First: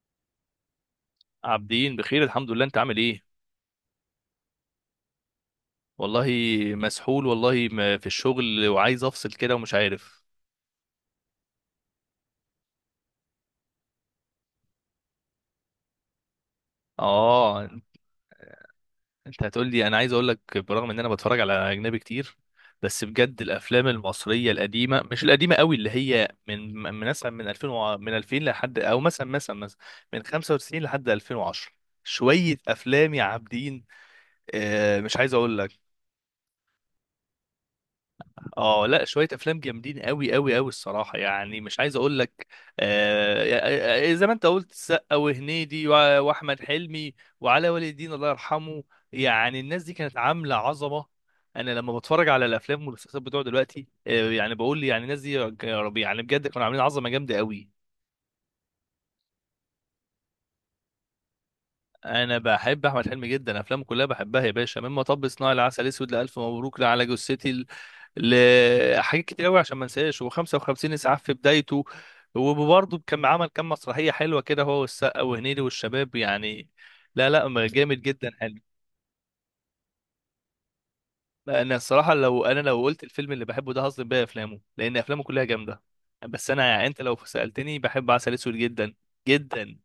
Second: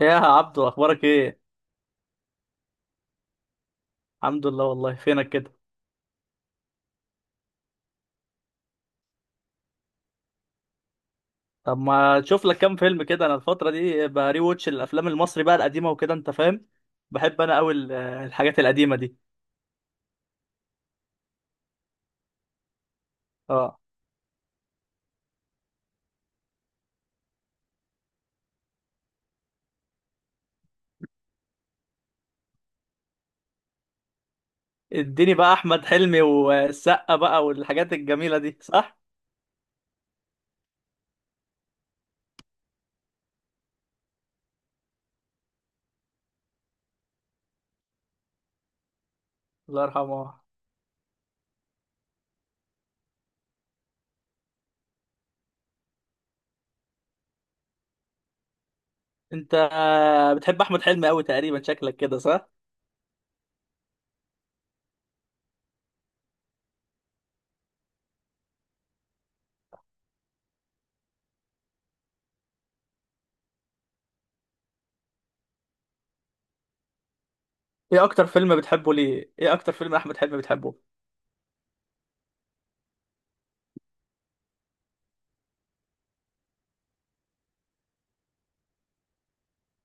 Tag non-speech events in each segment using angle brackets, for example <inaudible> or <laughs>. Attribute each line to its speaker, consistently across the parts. Speaker 1: ايه يا عبدو، اخبارك ايه؟
Speaker 2: عابدين بخير، الحمد لله. انت عامل ايه؟
Speaker 1: الحمد لله. والله فينك كده؟
Speaker 2: والله مسحول، والله ما في الشغل وعايز افصل كده ومش عارف.
Speaker 1: طب ما تشوف لك كام فيلم كده. انا الفتره دي بري ووتش الافلام المصري بقى القديمه وكده، انت فاهم. بحب انا
Speaker 2: اه،
Speaker 1: قوي الحاجات القديمه دي.
Speaker 2: انت هتقول لي، انا عايز اقول لك برغم ان انا بتفرج على اجنبي كتير، بس بجد
Speaker 1: اه.
Speaker 2: الافلام المصريه القديمه، مش القديمه قوي، اللي هي من مثلا من 2000 لحد، او مثلا من 95 لحد 2010، شويه افلام يا عابدين. مش عايز
Speaker 1: اديني بقى
Speaker 2: اقول
Speaker 1: احمد
Speaker 2: لك.
Speaker 1: حلمي والسقا بقى والحاجات الجميله دي،
Speaker 2: اه
Speaker 1: صح؟
Speaker 2: لا، شويه افلام جامدين قوي قوي قوي الصراحه، يعني مش عايز اقول لك. زي ما انت قلت، السقا وهنيدي واحمد حلمي وعلاء ولي الدين الله يرحمه. يعني الناس
Speaker 1: الله
Speaker 2: دي كانت
Speaker 1: يرحمه.
Speaker 2: عامله عظمه. انا لما بتفرج على الافلام والمسلسلات بتوع دلوقتي، يعني بقول، يعني الناس دي يا ربي، يعني بجد كانوا عاملين عظمه جامده قوي.
Speaker 1: انت بتحب احمد حلمي قوي تقريبا، شكلك كده
Speaker 2: انا
Speaker 1: صح؟
Speaker 2: بحب احمد حلمي جدا، افلامه كلها بحبها يا باشا، من مطب صناعي، لعسل اسود، لالف مبروك، لعلى جثتي، لحاجات كتير قوي، عشان ما انساش و55 اسعاف في بدايته. وبرضه كان عمل كام مسرحيه حلوه كده، هو والسقا وهنيدي والشباب يعني. لا لا، ما جامد
Speaker 1: ايه اكتر
Speaker 2: جدا،
Speaker 1: فيلم
Speaker 2: حلو.
Speaker 1: بتحبه ليه؟ ايه اكتر فيلم احمد حلمي بتحبه؟
Speaker 2: انا الصراحه، لو قلت الفيلم اللي بحبه ده هظلم بيها افلامه، لان افلامه كلها جامده. بس انا يعني، انت لو سالتني بحب عسل اسود جدا، جدا.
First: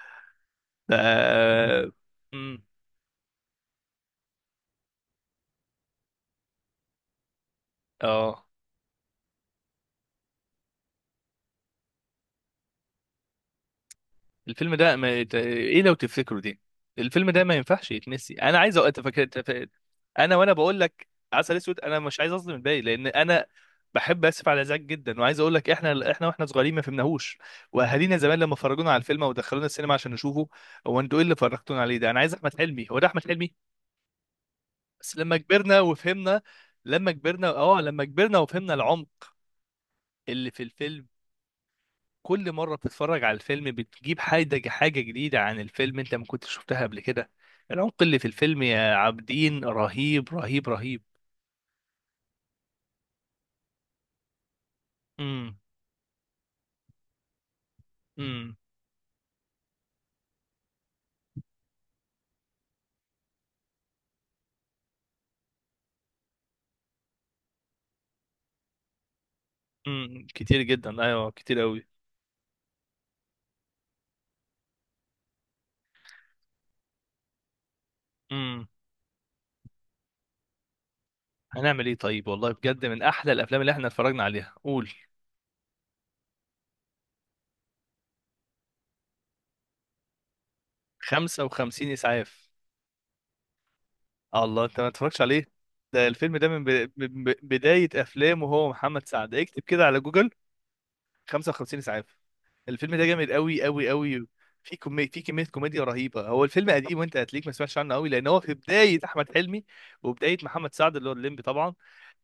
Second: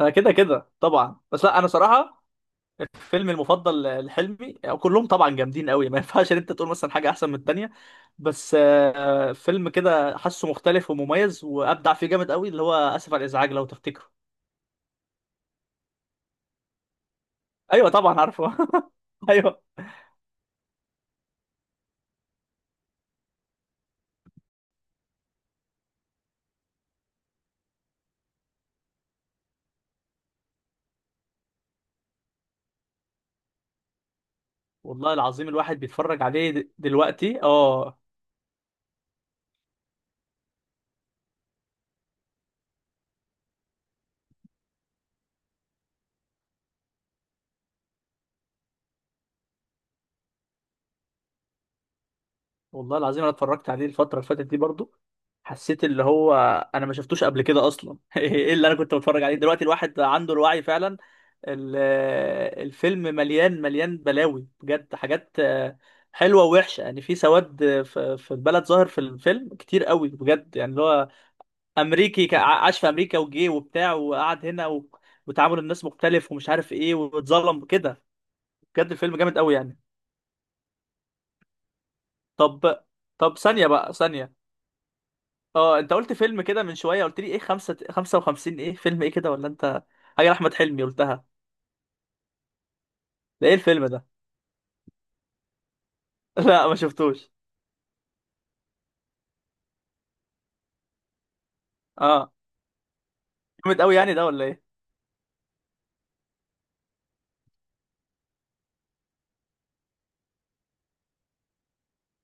Speaker 1: انا كده كده
Speaker 2: ف-
Speaker 1: طبعا. بس لا، انا صراحه
Speaker 2: مم.
Speaker 1: الفيلم المفضل لحلمي، كلهم طبعا جامدين قوي، ما ينفعش ان انت تقول مثلا حاجه احسن من التانيه.
Speaker 2: اه،
Speaker 1: بس فيلم كده حاسه مختلف ومميز وابدع فيه جامد قوي، اللي هو اسف على الازعاج، لو تفتكره.
Speaker 2: الفيلم ده ما يت- ايه، لو تفتكروا دي. الفيلم ده ما ينفعش
Speaker 1: ايوه طبعا
Speaker 2: يتنسي،
Speaker 1: عارفه.
Speaker 2: انا عايز أ- أتفك...
Speaker 1: <laughs> ايوه.
Speaker 2: أتف... انا وانا بقول لك عسل اسود، انا مش عايز اظلم الباقي، لان انا بحب اسف على الازعاج جدا. وعايز اقول لك، احنا واحنا صغيرين ما فهمناهوش، واهالينا زمان لما فرجونا على الفيلم ودخلونا السينما عشان نشوفه. هو انتوا ايه اللي فرجتونا عليه ده؟ انا عايز احمد حلمي، هو ده احمد حلمي.
Speaker 1: والله
Speaker 2: بس لما
Speaker 1: العظيم
Speaker 2: كبرنا
Speaker 1: الواحد بيتفرج
Speaker 2: وفهمنا.
Speaker 1: عليه دلوقتي. اه.
Speaker 2: لما كبرنا وفهمنا العمق اللي في الفيلم. كل مرة بتتفرج على الفيلم بتجيب حاجة جديدة عن الفيلم انت ما كنتش شفتها قبل كده. العمق اللي في الفيلم يا عابدين رهيب رهيب رهيب.
Speaker 1: والله العظيم انا اتفرجت عليه الفتره اللي فاتت دي برضو.
Speaker 2: امم،
Speaker 1: حسيت اللي هو، انا ما شفتوش قبل كده اصلا. <laughs> ايه
Speaker 2: امم،
Speaker 1: اللي انا كنت بتفرج عليه؟ دلوقتي الواحد عنده الوعي فعلا. ال- الفيلم مليان مليان بلاوي بجد، حاجات حلوه ووحشه، يعني في سواد في البلد ظاهر في الفيلم كتير قوي
Speaker 2: امم.
Speaker 1: بجد،
Speaker 2: كتير
Speaker 1: يعني اللي
Speaker 2: جدا،
Speaker 1: هو
Speaker 2: ايوه كتير قوي.
Speaker 1: امريكي، عاش في امريكا وجي وبتاع، وقعد هنا و... وتعامل الناس مختلف، ومش عارف ايه، واتظلم كده.
Speaker 2: امم
Speaker 1: بجد الفيلم جامد قوي يعني.
Speaker 2: هنعمل ايه طيب، والله
Speaker 1: طب
Speaker 2: بجد من احلى
Speaker 1: طب
Speaker 2: الافلام
Speaker 1: ثانيه
Speaker 2: اللي احنا
Speaker 1: بقى
Speaker 2: اتفرجنا
Speaker 1: ثانيه،
Speaker 2: عليها. قول.
Speaker 1: اه، انت قلت فيلم كده من شويه، قلت لي ايه خمسة 55، ايه فيلم ايه كده؟ ولا انت حاجه لاحمد حلمي قلتها؟
Speaker 2: 55 اسعاف.
Speaker 1: ده ايه الفيلم ده؟
Speaker 2: الله، انت ما اتفرجتش عليه؟ ده الفيلم
Speaker 1: <laughs>
Speaker 2: ده من
Speaker 1: لا ما شفتوش.
Speaker 2: بداية افلامه، هو محمد سعد، اكتب كده على جوجل. 55 اسعاف.
Speaker 1: اه.
Speaker 2: الفيلم ده جامد قوي
Speaker 1: جامد
Speaker 2: قوي
Speaker 1: قوي يعني
Speaker 2: قوي.
Speaker 1: ده، ولا ايه؟
Speaker 2: في كمية كوميديا رهيبة. هو الفيلم قديم، وانت هتليك ما سمعتش عنه قوي، لان هو في بداية احمد حلمي وبداية محمد سعد اللي هو الليمبي طبعا.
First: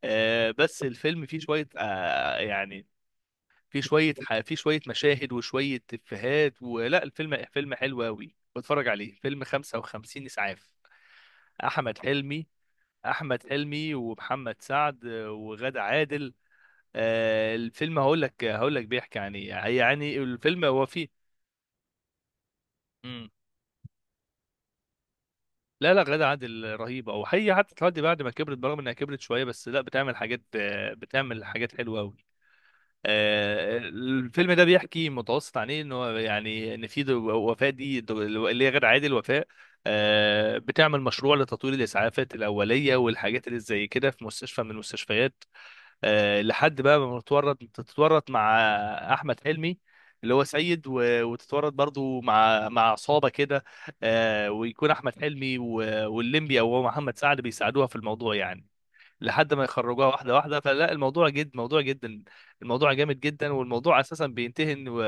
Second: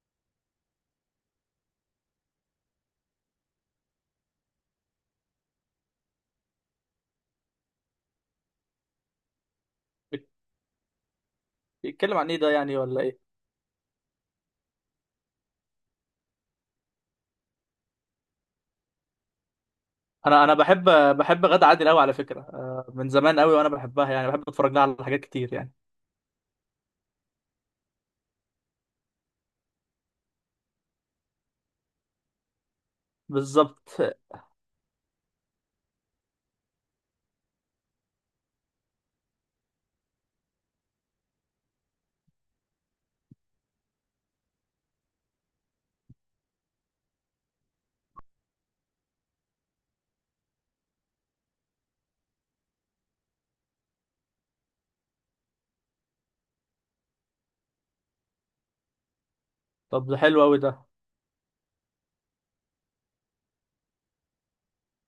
Speaker 2: آه، بس الفيلم فيه شوية، يعني فيه شوية مشاهد وشوية افيهات. ولا الفيلم فيلم حلو قوي، بتفرج عليه، فيلم 55
Speaker 1: بيت-
Speaker 2: اسعاف، احمد
Speaker 1: بيتكلم عن ايه
Speaker 2: حلمي.
Speaker 1: ده، يعني؟ ولا ايه؟
Speaker 2: احمد حلمي ومحمد سعد وغادة عادل. الفيلم، هقول لك. بيحكي عن ايه، يعني
Speaker 1: انا
Speaker 2: الفيلم
Speaker 1: بحب،
Speaker 2: هو فيه.
Speaker 1: بحب غادة عادل قوي، على فكره، من
Speaker 2: مم.
Speaker 1: زمان قوي وانا بحبها، يعني بحب اتفرج لها على حاجات كتير يعني.
Speaker 2: لا لا، غادة عادل رهيبة، او هي حتى لحد بعد ما كبرت، برغم انها كبرت شوية، بس لا بتعمل حاجات، بتعمل حاجات حلوة قوي.
Speaker 1: بالظبط.
Speaker 2: الفيلم ده بيحكي متوسط عن ايه، ان هو يعني ان في وفاء، اللي هي غادة عادل وفاء، بتعمل مشروع لتطوير الاسعافات الاوليه والحاجات اللي زي كده في مستشفى من المستشفيات، لحد بقى ما تتورط مع احمد حلمي، اللي هو سيد، وتتورط برضو مع عصابه كده. ويكون احمد حلمي واللمبي، او هو محمد سعد، بيساعدوها في الموضوع يعني، لحد ما يخرجوها
Speaker 1: طب ده
Speaker 2: واحده
Speaker 1: حلو قوي
Speaker 2: واحده.
Speaker 1: ده.
Speaker 2: فلا، الموضوع جد، موضوع جدا. الموضوع جامد جدا، والموضوع اساسا بينتهي ان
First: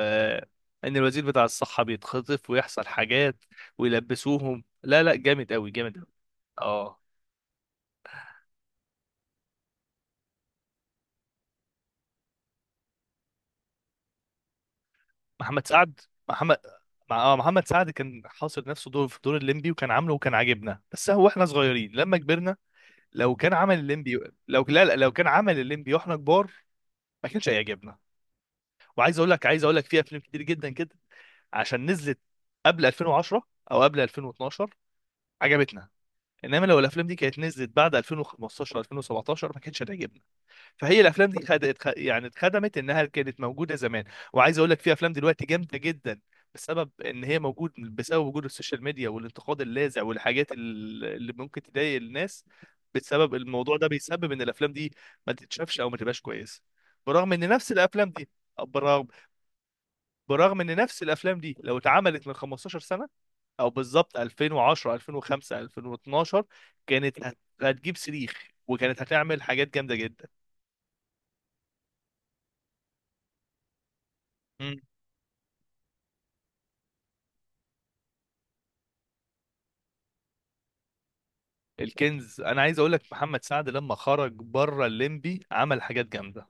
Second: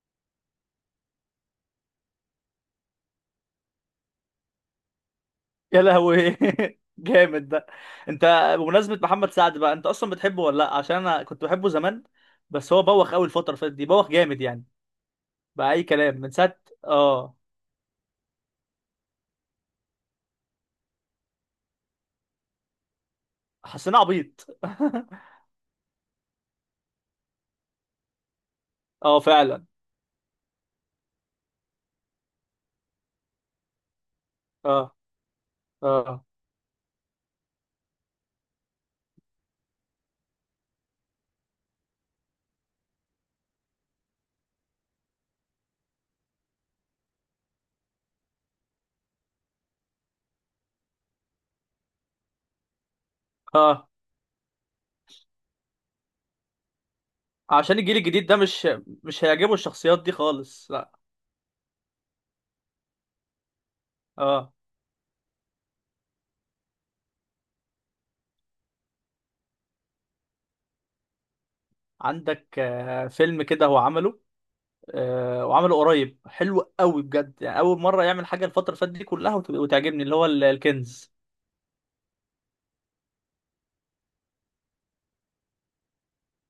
Speaker 2: ان الوزير بتاع الصحه بيتخطف، ويحصل حاجات، ويلبسوهم. لا لا، جامد قوي،
Speaker 1: يا
Speaker 2: جامد قوي.
Speaker 1: لهوي. <laughs>
Speaker 2: اه.
Speaker 1: جامد ده. انت، بمناسبه محمد سعد بقى، انت اصلا بتحبه ولا لا؟ عشان انا كنت بحبه زمان، بس هو بوخ قوي الفتره اللي فاتت دي، بوخ جامد يعني،
Speaker 2: محمد
Speaker 1: بأي
Speaker 2: سعد.
Speaker 1: كلام من
Speaker 2: محمد.
Speaker 1: ساعة.
Speaker 2: مع
Speaker 1: اه.
Speaker 2: محمد سعد كان حاصر نفسه دور الليمبي، وكان عامله، وكان عاجبنا، بس هو احنا صغيرين لما كبرنا. لو كان عمل
Speaker 1: حسينا
Speaker 2: الليمبي.
Speaker 1: عبيط. <laughs>
Speaker 2: لا لا، لو كان عمل الليمبي واحنا كبار ما كانش هيعجبنا.
Speaker 1: اه
Speaker 2: وعايز اقول لك عايز
Speaker 1: فعلا.
Speaker 2: اقول لك في افلام كتير جدا كده، عشان نزلت قبل 2010، او قبل 2012،
Speaker 1: اه،
Speaker 2: عجبتنا.
Speaker 1: اه،
Speaker 2: انما لو الافلام دي كانت نزلت بعد 2015، 2017، ما كانتش هتعجبنا. فهي الافلام دي يعني اتخدمت انها كانت موجوده زمان. وعايز اقول لك في افلام دلوقتي جامده جدا، بسبب ان هي موجود بسبب وجود السوشيال ميديا والانتقاد اللاذع والحاجات اللي ممكن تضايق الناس. بسبب الموضوع ده
Speaker 1: اه.
Speaker 2: بيسبب ان الافلام دي ما تتشافش، او ما تبقاش كويسه. برغم ان نفس
Speaker 1: عشان الجيل
Speaker 2: الافلام
Speaker 1: الجديد
Speaker 2: دي،
Speaker 1: ده مش
Speaker 2: برغم
Speaker 1: مش هيعجبه الشخصيات دي
Speaker 2: برغم ان
Speaker 1: خالص، لا.
Speaker 2: نفس الافلام دي لو اتعملت من 15 سنه، او بالظبط
Speaker 1: اه.
Speaker 2: 2010، 2005، 2012، هتجيب صريخ، وكانت هتعمل حاجات جامده جدا.
Speaker 1: عندك فيلم كده هو عمله، وعمله قريب، حلو قوي بجد يعني. أول مرة يعمل حاجة الفترة اللي فاتت دي كلها وتعجبني، اللي هو الكنز.
Speaker 2: الكنز، انا عايز اقول لك، محمد سعد لما خرج بره الليمبي عمل حاجات جامده.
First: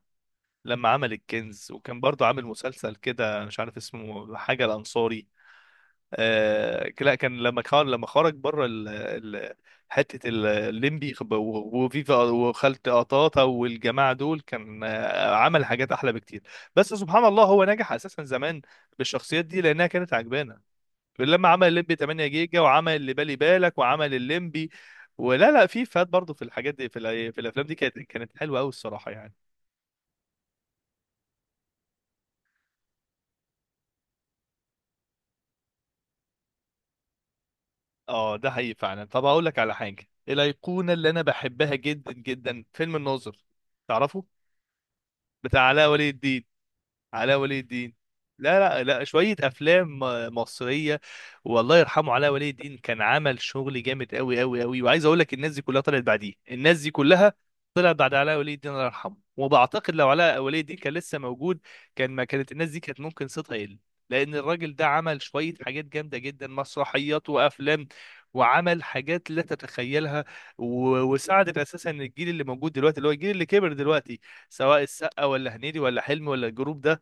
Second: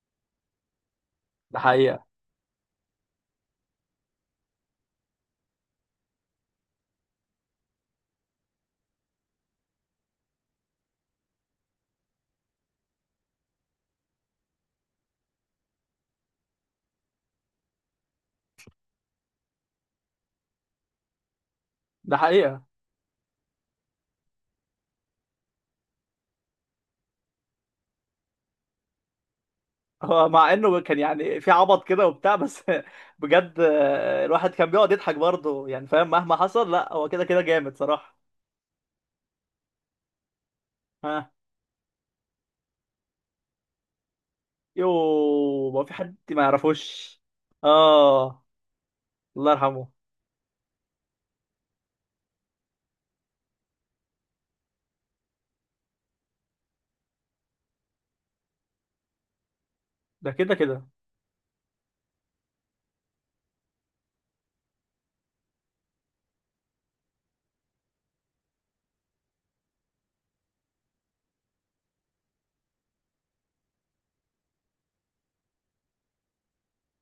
Speaker 2: لما عمل
Speaker 1: ده
Speaker 2: الكنز وكان
Speaker 1: حقيقة.
Speaker 2: برضو عامل مسلسل كده مش عارف اسمه، حاجه الانصاري. لا، كان لما خرج بره ال... حته الليمبي، وفيفا، وخالة قطاطا، والجماعه دول، كان عمل حاجات احلى بكتير. بس سبحان الله هو نجح اساسا زمان بالشخصيات دي، لانها كانت عجبانه. لما عمل الليمبي
Speaker 1: ده
Speaker 2: 8 جيجا،
Speaker 1: حقيقة.
Speaker 2: وعمل اللي بالي بالك، وعمل الليمبي، ولا لا، في فات برضه في الحاجات دي، في في الافلام دي كانت حلوه قوي الصراحه يعني.
Speaker 1: <laughs> هو مع انه كان يعني في عبط كده وبتاع، بس. <laughs> بجد الواحد كان بيقعد يضحك برضه يعني، فاهم؟ مهما حصل، لا هو كده كده جامد صراحة.
Speaker 2: اه، ده حقيقي فعلا. طب هقول لك على حاجه الايقونه اللي انا
Speaker 1: ها.
Speaker 2: بحبها جدا جدا، فيلم الناظر. تعرفه؟ بتاع
Speaker 1: يوه، ما
Speaker 2: علاء
Speaker 1: في
Speaker 2: ولي
Speaker 1: حد ما
Speaker 2: الدين.
Speaker 1: يعرفوش.
Speaker 2: علاء ولي الدين.
Speaker 1: اه.
Speaker 2: لا لا لا، شوية
Speaker 1: الله يرحمه.
Speaker 2: أفلام مصرية. والله يرحمه علاء ولي الدين، كان عمل شغل جامد أوي أوي أوي. وعايز أقول لك، الناس دي كلها طلعت بعديه، الناس دي كلها طلعت بعد علاء ولي الدين الله يرحمه. وبعتقد لو
Speaker 1: ده
Speaker 2: علاء
Speaker 1: كده
Speaker 2: ولي الدين
Speaker 1: كده.
Speaker 2: كان لسه موجود، ما كانت الناس دي كانت ممكن صيتها يقل، لأن الراجل ده عمل شوية حاجات جامدة جدا، مسرحيات وأفلام، وعمل حاجات لا تتخيلها، وساعدت اساسا الجيل اللي موجود دلوقتي، اللي هو الجيل اللي كبر دلوقتي، سواء السقا، ولا هنيدي، ولا حلمي، ولا الجروب ده،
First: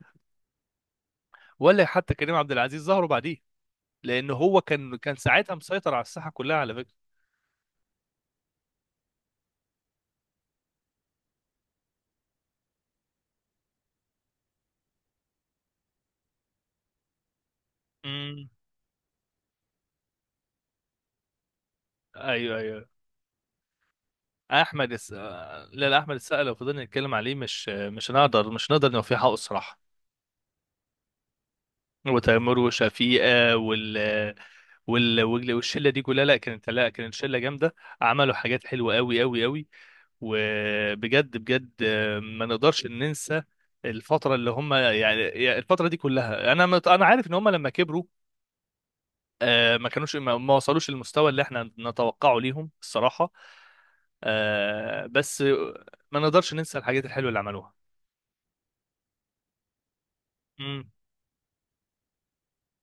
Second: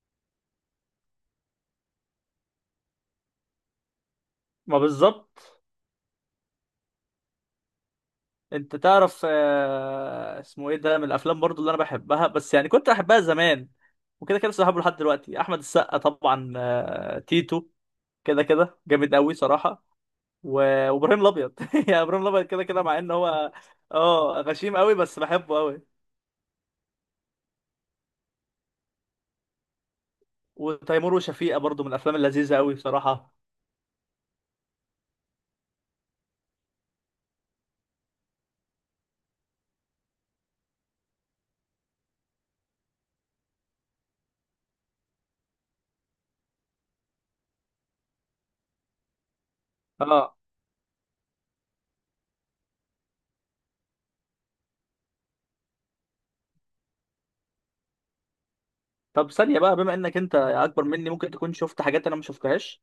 Speaker 2: ولا حتى كريم عبد العزيز، ظهروا بعديه، لان هو
Speaker 1: ما
Speaker 2: كان ساعتها
Speaker 1: بالظبط.
Speaker 2: مسيطر على الساحه كلها على فكره.
Speaker 1: انت تعرف اسمه ايه ده، من الافلام برضو اللي انا بحبها، بس يعني كنت بحبها زمان وكده كده لسه بحبه لحد دلوقتي. احمد السقا طبعا، تيتو كده
Speaker 2: امم.
Speaker 1: كده جامد قوي صراحه، وابراهيم الابيض. <laughs> يعني ابراهيم الابيض
Speaker 2: ايوه
Speaker 1: كده كده
Speaker 2: ايوه.
Speaker 1: مع ان هو اه غشيم
Speaker 2: احمد
Speaker 1: قوي،
Speaker 2: الس...
Speaker 1: بس بحبه
Speaker 2: آه،
Speaker 1: قوي.
Speaker 2: لا لا، احمد السقا لو فضلنا نتكلم عليه مش هنقدر نوفيه حقه الصراحه.
Speaker 1: وتيمور وشفيقة برضو من الافلام اللذيذه
Speaker 2: وتامر
Speaker 1: قوي بصراحه.
Speaker 2: وشفيقه، والشله دي كلها، لا كانت، لا كانت شله جامده، عملوا حاجات حلوه قوي قوي قوي. وبجد بجد، ما نقدرش ننسى الفتره اللي هم يعني، الفتره دي كلها. انا انا عارف ان هم لما كبروا، ما كانوش،
Speaker 1: اه.
Speaker 2: ما وصلوش للمستوى اللي احنا نتوقعه ليهم الصراحة. بس ما نقدرش ننسى الحاجات الحلوة اللي عملوها.
Speaker 1: طب ثانية بقى، بما انك انت اكبر
Speaker 2: امم.
Speaker 1: مني، ممكن تكون شفت حاجات انا ما شفتهاش.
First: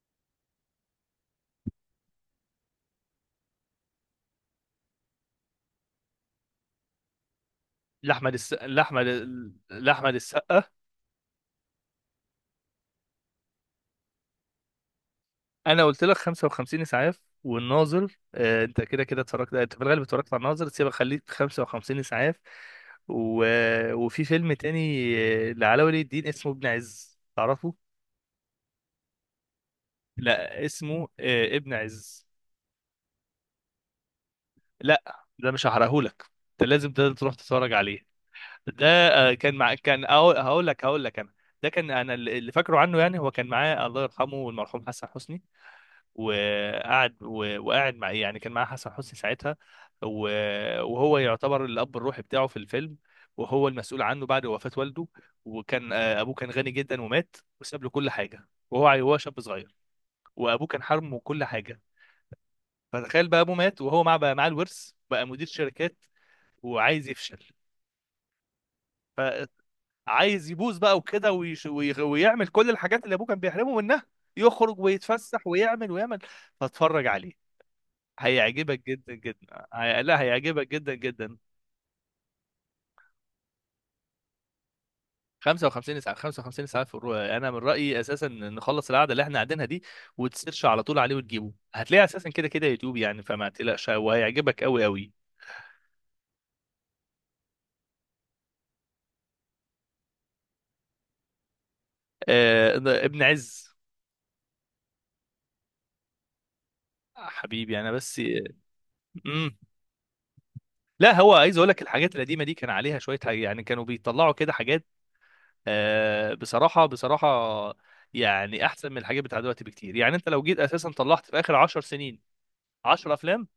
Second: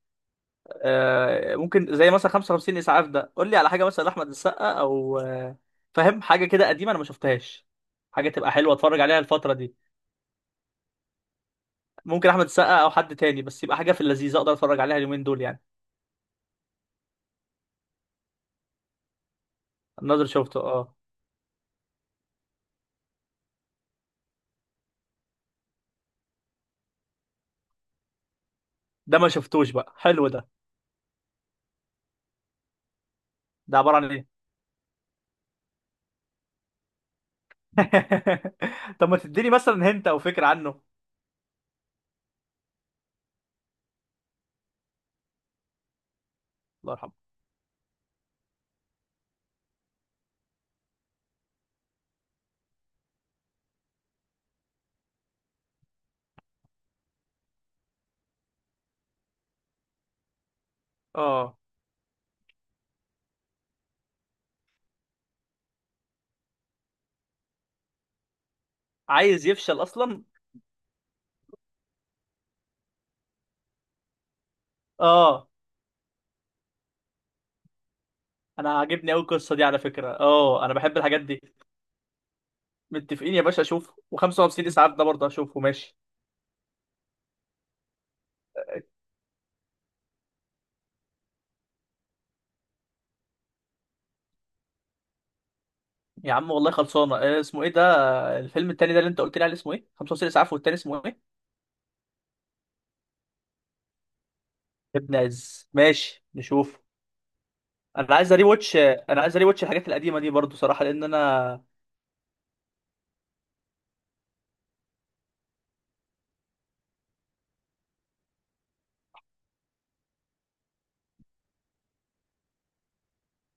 Speaker 1: ممكن زي مثلا 55 اسعاف ده، قول لي على حاجة، مثلا احمد السقا او فاهم، حاجة كده قديمة انا ما شفتهاش، حاجة
Speaker 2: لأحمد
Speaker 1: تبقى
Speaker 2: الس...
Speaker 1: حلوة اتفرج
Speaker 2: لأحمد
Speaker 1: عليها الفترة دي.
Speaker 2: لأحمد السقا،
Speaker 1: ممكن احمد السقا او حد تاني، بس يبقى حاجة في اللذيذ اقدر اتفرج عليها اليومين دول يعني.
Speaker 2: أنا قلت لك 55 إسعاف والناظر. أنت كده كده اتفرجت، أنت في الغالب
Speaker 1: الناظر
Speaker 2: اتفرجت على
Speaker 1: شفته،
Speaker 2: الناظر، سيبك
Speaker 1: اه.
Speaker 2: خليك 55 إسعاف. و... وفي فيلم تاني، لعلاء ولي الدين، اسمه ابن عز. تعرفه؟
Speaker 1: ده ما شفتوش بقى، حلو ده؟
Speaker 2: لا، اسمه ابن عز.
Speaker 1: ده عبارة عن ايه؟
Speaker 2: لا، ده مش هحرقهولك، انت لازم تروح تتفرج عليه. ده
Speaker 1: <laughs> طب ما تديني
Speaker 2: كان مع
Speaker 1: مثلا هنت او فكرة
Speaker 2: هقول
Speaker 1: عنه.
Speaker 2: لك هقول لك انا. ده كان انا اللي فاكره عنه، يعني هو كان معاه الله يرحمه المرحوم حسن حسني،
Speaker 1: الله يرحمه.
Speaker 2: وقعد مع إيه؟ يعني كان معاه حسن حسني ساعتها، و- وهو يعتبر الاب الروحي بتاعه في الفيلم، وهو المسؤول عنه بعد وفاة والده. وكان، ابوه كان غني جدا، ومات وساب له كل حاجه، وهو وهو شاب صغير، وابوه كان حرمه كل
Speaker 1: اه.
Speaker 2: حاجه. فتخيل بقى ابوه مات، وهو بقى معاه الورث، بقى مدير شركات وعايز يفشل.
Speaker 1: عايز يفشل اصلا.
Speaker 2: فعايز يبوظ بقى وكده، ويعمل كل الحاجات اللي ابوه كان بيحرمه منها، يخرج ويتفسح
Speaker 1: اه.
Speaker 2: ويعمل ويعمل. فاتفرج عليه،
Speaker 1: انا
Speaker 2: هيعجبك
Speaker 1: عاجبني
Speaker 2: جدا
Speaker 1: قوي
Speaker 2: جدا.
Speaker 1: القصه دي على فكره،
Speaker 2: لا،
Speaker 1: اه
Speaker 2: هيعجبك
Speaker 1: انا
Speaker 2: جدا
Speaker 1: بحب الحاجات
Speaker 2: جدا.
Speaker 1: دي. متفقين يا باشا، اشوفه، و55 اسعاف ده برضه اشوفه. ماشي
Speaker 2: 55 ساعة، 55 ساعة في الرؤية. أنا من رأيي أساسا نخلص القعدة اللي إحنا قاعدينها دي، وتسيرش على طول عليه وتجيبه، هتلاقيه أساسا كده كده يوتيوب يعني، فما تقلقش، وهيعجبك أوي أوي.
Speaker 1: يا عم، والله خلصانه. اسمه ايه ده، الفيلم التاني ده اللي انت قلت لي عليه، اسمه ايه؟ 55 اسعاف، والتاني اسمه ايه؟
Speaker 2: آه... ابن عز.
Speaker 1: يا ابن عز، ماشي نشوف.
Speaker 2: حبيبي أنا.
Speaker 1: انا
Speaker 2: بس
Speaker 1: عايز اري واتش انا عايز اري واتش الحاجات القديمه دي برضه صراحه لان
Speaker 2: لا، هو عايز
Speaker 1: انا.
Speaker 2: اقول لك الحاجات القديمه دي كان عليها شويه حاجة، يعني كانوا بيطلعوا كده حاجات، بصراحه بصراحه، يعني احسن من الحاجات بتاع دلوقتي بكتير. يعني انت لو جيت اساسا طلعت في اخر 10 سنين 10 افلام،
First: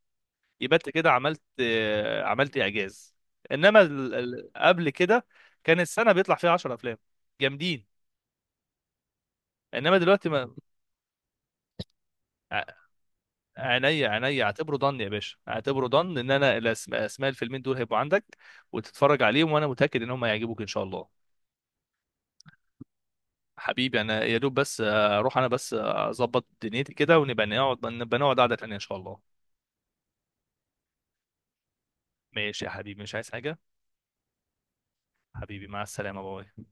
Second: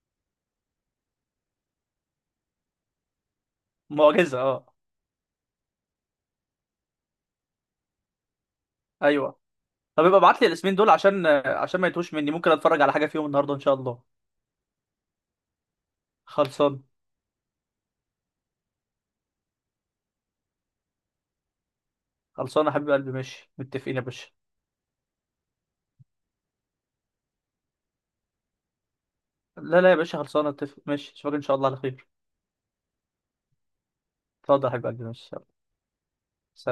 Speaker 2: يبقى انت كده عملت اعجاز. انما
Speaker 1: معجزه. اه.
Speaker 2: قبل كده كان السنه بيطلع فيها 10 افلام جامدين،
Speaker 1: ايوه.
Speaker 2: انما
Speaker 1: طب يبقى
Speaker 2: دلوقتي
Speaker 1: ابعت لي
Speaker 2: ما.
Speaker 1: الاسمين دول، عشان عشان ما يتوش مني، ممكن
Speaker 2: ع-
Speaker 1: اتفرج على حاجه فيهم النهارده ان شاء الله.
Speaker 2: عينيا عينيا، اعتبره ضن يا باشا، اعتبره ضن ان انا
Speaker 1: خلصان.
Speaker 2: اسماء الفيلمين دول هيبقوا عندك وتتفرج عليهم، وانا متاكد ان هم هيعجبوك ان شاء الله.
Speaker 1: خلصانه يا حبيب قلبي. ماشي، متفقين
Speaker 2: حبيبي
Speaker 1: يا
Speaker 2: انا
Speaker 1: باشا.
Speaker 2: يا دوب بس، اروح انا بس، اظبط دنيتي كده، ونبقى نقعد، نبقى نقعد قعدة تانية ان شاء الله.
Speaker 1: لا لا يا باشا، خلصانه اتفق. ماشي، اشوفك ان شاء الله على خير.
Speaker 2: ماشي يا حبيبي، مش عايز حاجة.
Speaker 1: اتفضل يا حبيب قلبي، مش شرط.
Speaker 2: حبيبي مع السلامة، باي.